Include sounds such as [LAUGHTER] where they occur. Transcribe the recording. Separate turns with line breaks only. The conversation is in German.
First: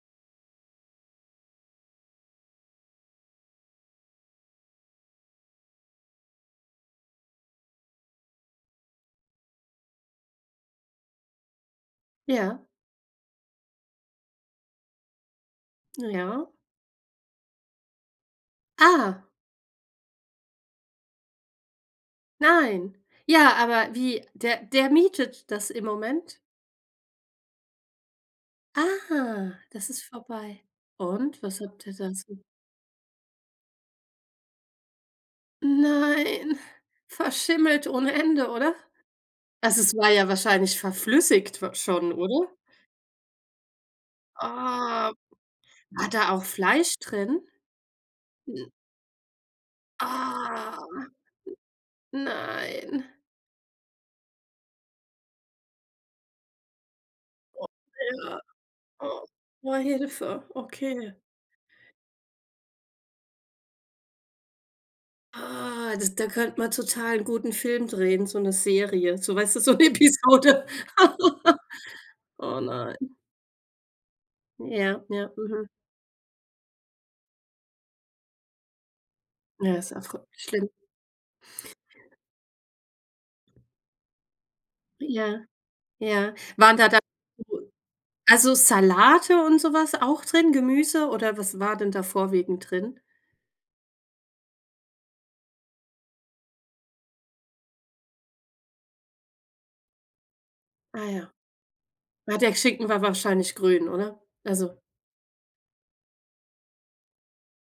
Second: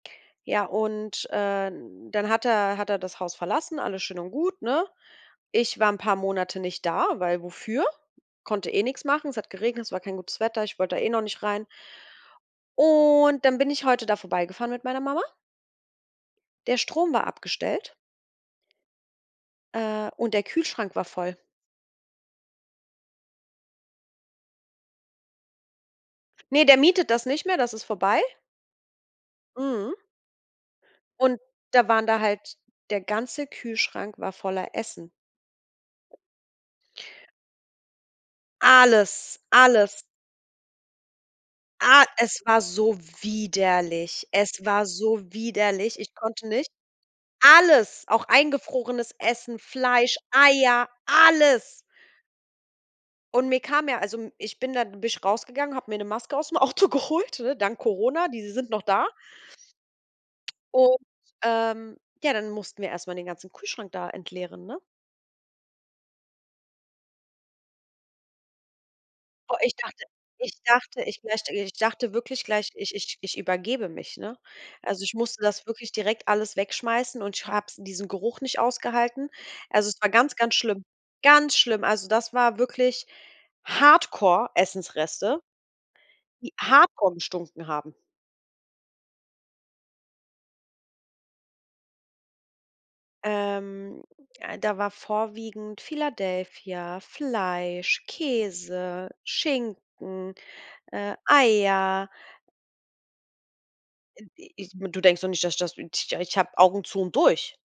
Ja, und, ähm, dann hat er hat er das Haus verlassen, alles schön und gut, ne? Ich war paar 'n Monate nicht da, weil wofür? Konnte eh nix machen. Es hat geregnet, es war kein gutes Wetter, ich wollte da eh noch nicht rein.
Ja.
Und dann bin ich heute da vorbeigefahren mit meiner Mama.
Ja.
Der Strom war abgestellt
Ah.
Äh, und der Kühlschrank war voll.
Nein. Ja, aber wie der der mietet das im Moment.
Ne, der mietet das nicht mehr, das ist vorbei.
Ah, das
Mhm.
ist vorbei.
Und
Und, was habt
da
ihr
waren da
dazu
halt der ganze Kühlschrank war voller Essen.
Nein, verschimmelt ohne Ende, oder?
Alles,
Also es
alles.
war ja wahrscheinlich verflüssigt wa
Ah,
schon,
es
oder?
war so widerlich. Es war
Oh.
so widerlich,
War
ich
da auch
konnte nicht.
Fleisch drin?
Alles, auch eingefrorenes Essen, Fleisch,
Ah.
Eier, alles.
N nein.
Und mir kam ja also m ich bin da bin ich rausgegangen, habe mir 'ne Maske ausm Auto geholt, ne,
Oh,
dank Corona,
ja,
diese sind noch da.
oh, wow, boah, hilfe,
Und,
okay.
ähm, ja, dann mussten wir erst mal den ganzen Kühlschrank da entleeren, ne?
Ah, das da könnte man total gut 'n Film drehen, so 'ne Serie, so weißt
Oh,
du, so
ich
'ne
dachte ich
Episode.
dachte möchte
[CHUCKLES]
ich dachte wirklich
Oh
gleich, ich
nein.
ich ich übergebe mich, ne? Also
Ja,
ich
ja,
musste das
mhm.
wirklich direkt alles wegschmeißen und ich habe es in diesem Geruch nicht ausgehalten.
Ja,
Also
ist
es war
einfach
ganz, ganz
schlimm.
schlimm, ganz schlimm. Also das war wirklich Hardcore Essensreste
Ja. Ja.
die
Waren da dann
Hardcore gestunken
[UNINTELLIGIBLE]
haben.
also Salate und so was auch drin, Gemüse oder was war denn da vorwiegend drin?
Ähm, da war vorwiegend Philadelphia, Fleisch, Käse, Schinken,
Ah
äh,
ja.
Eier.
Ah, der Schinken war wahrscheinlich grün, oder?
[UNINTELLIGIBLE]
Also.
Du denkst doch nicht, dass ich das [UNINTELLIGIBLE] ich ich habe Augen zu und durch.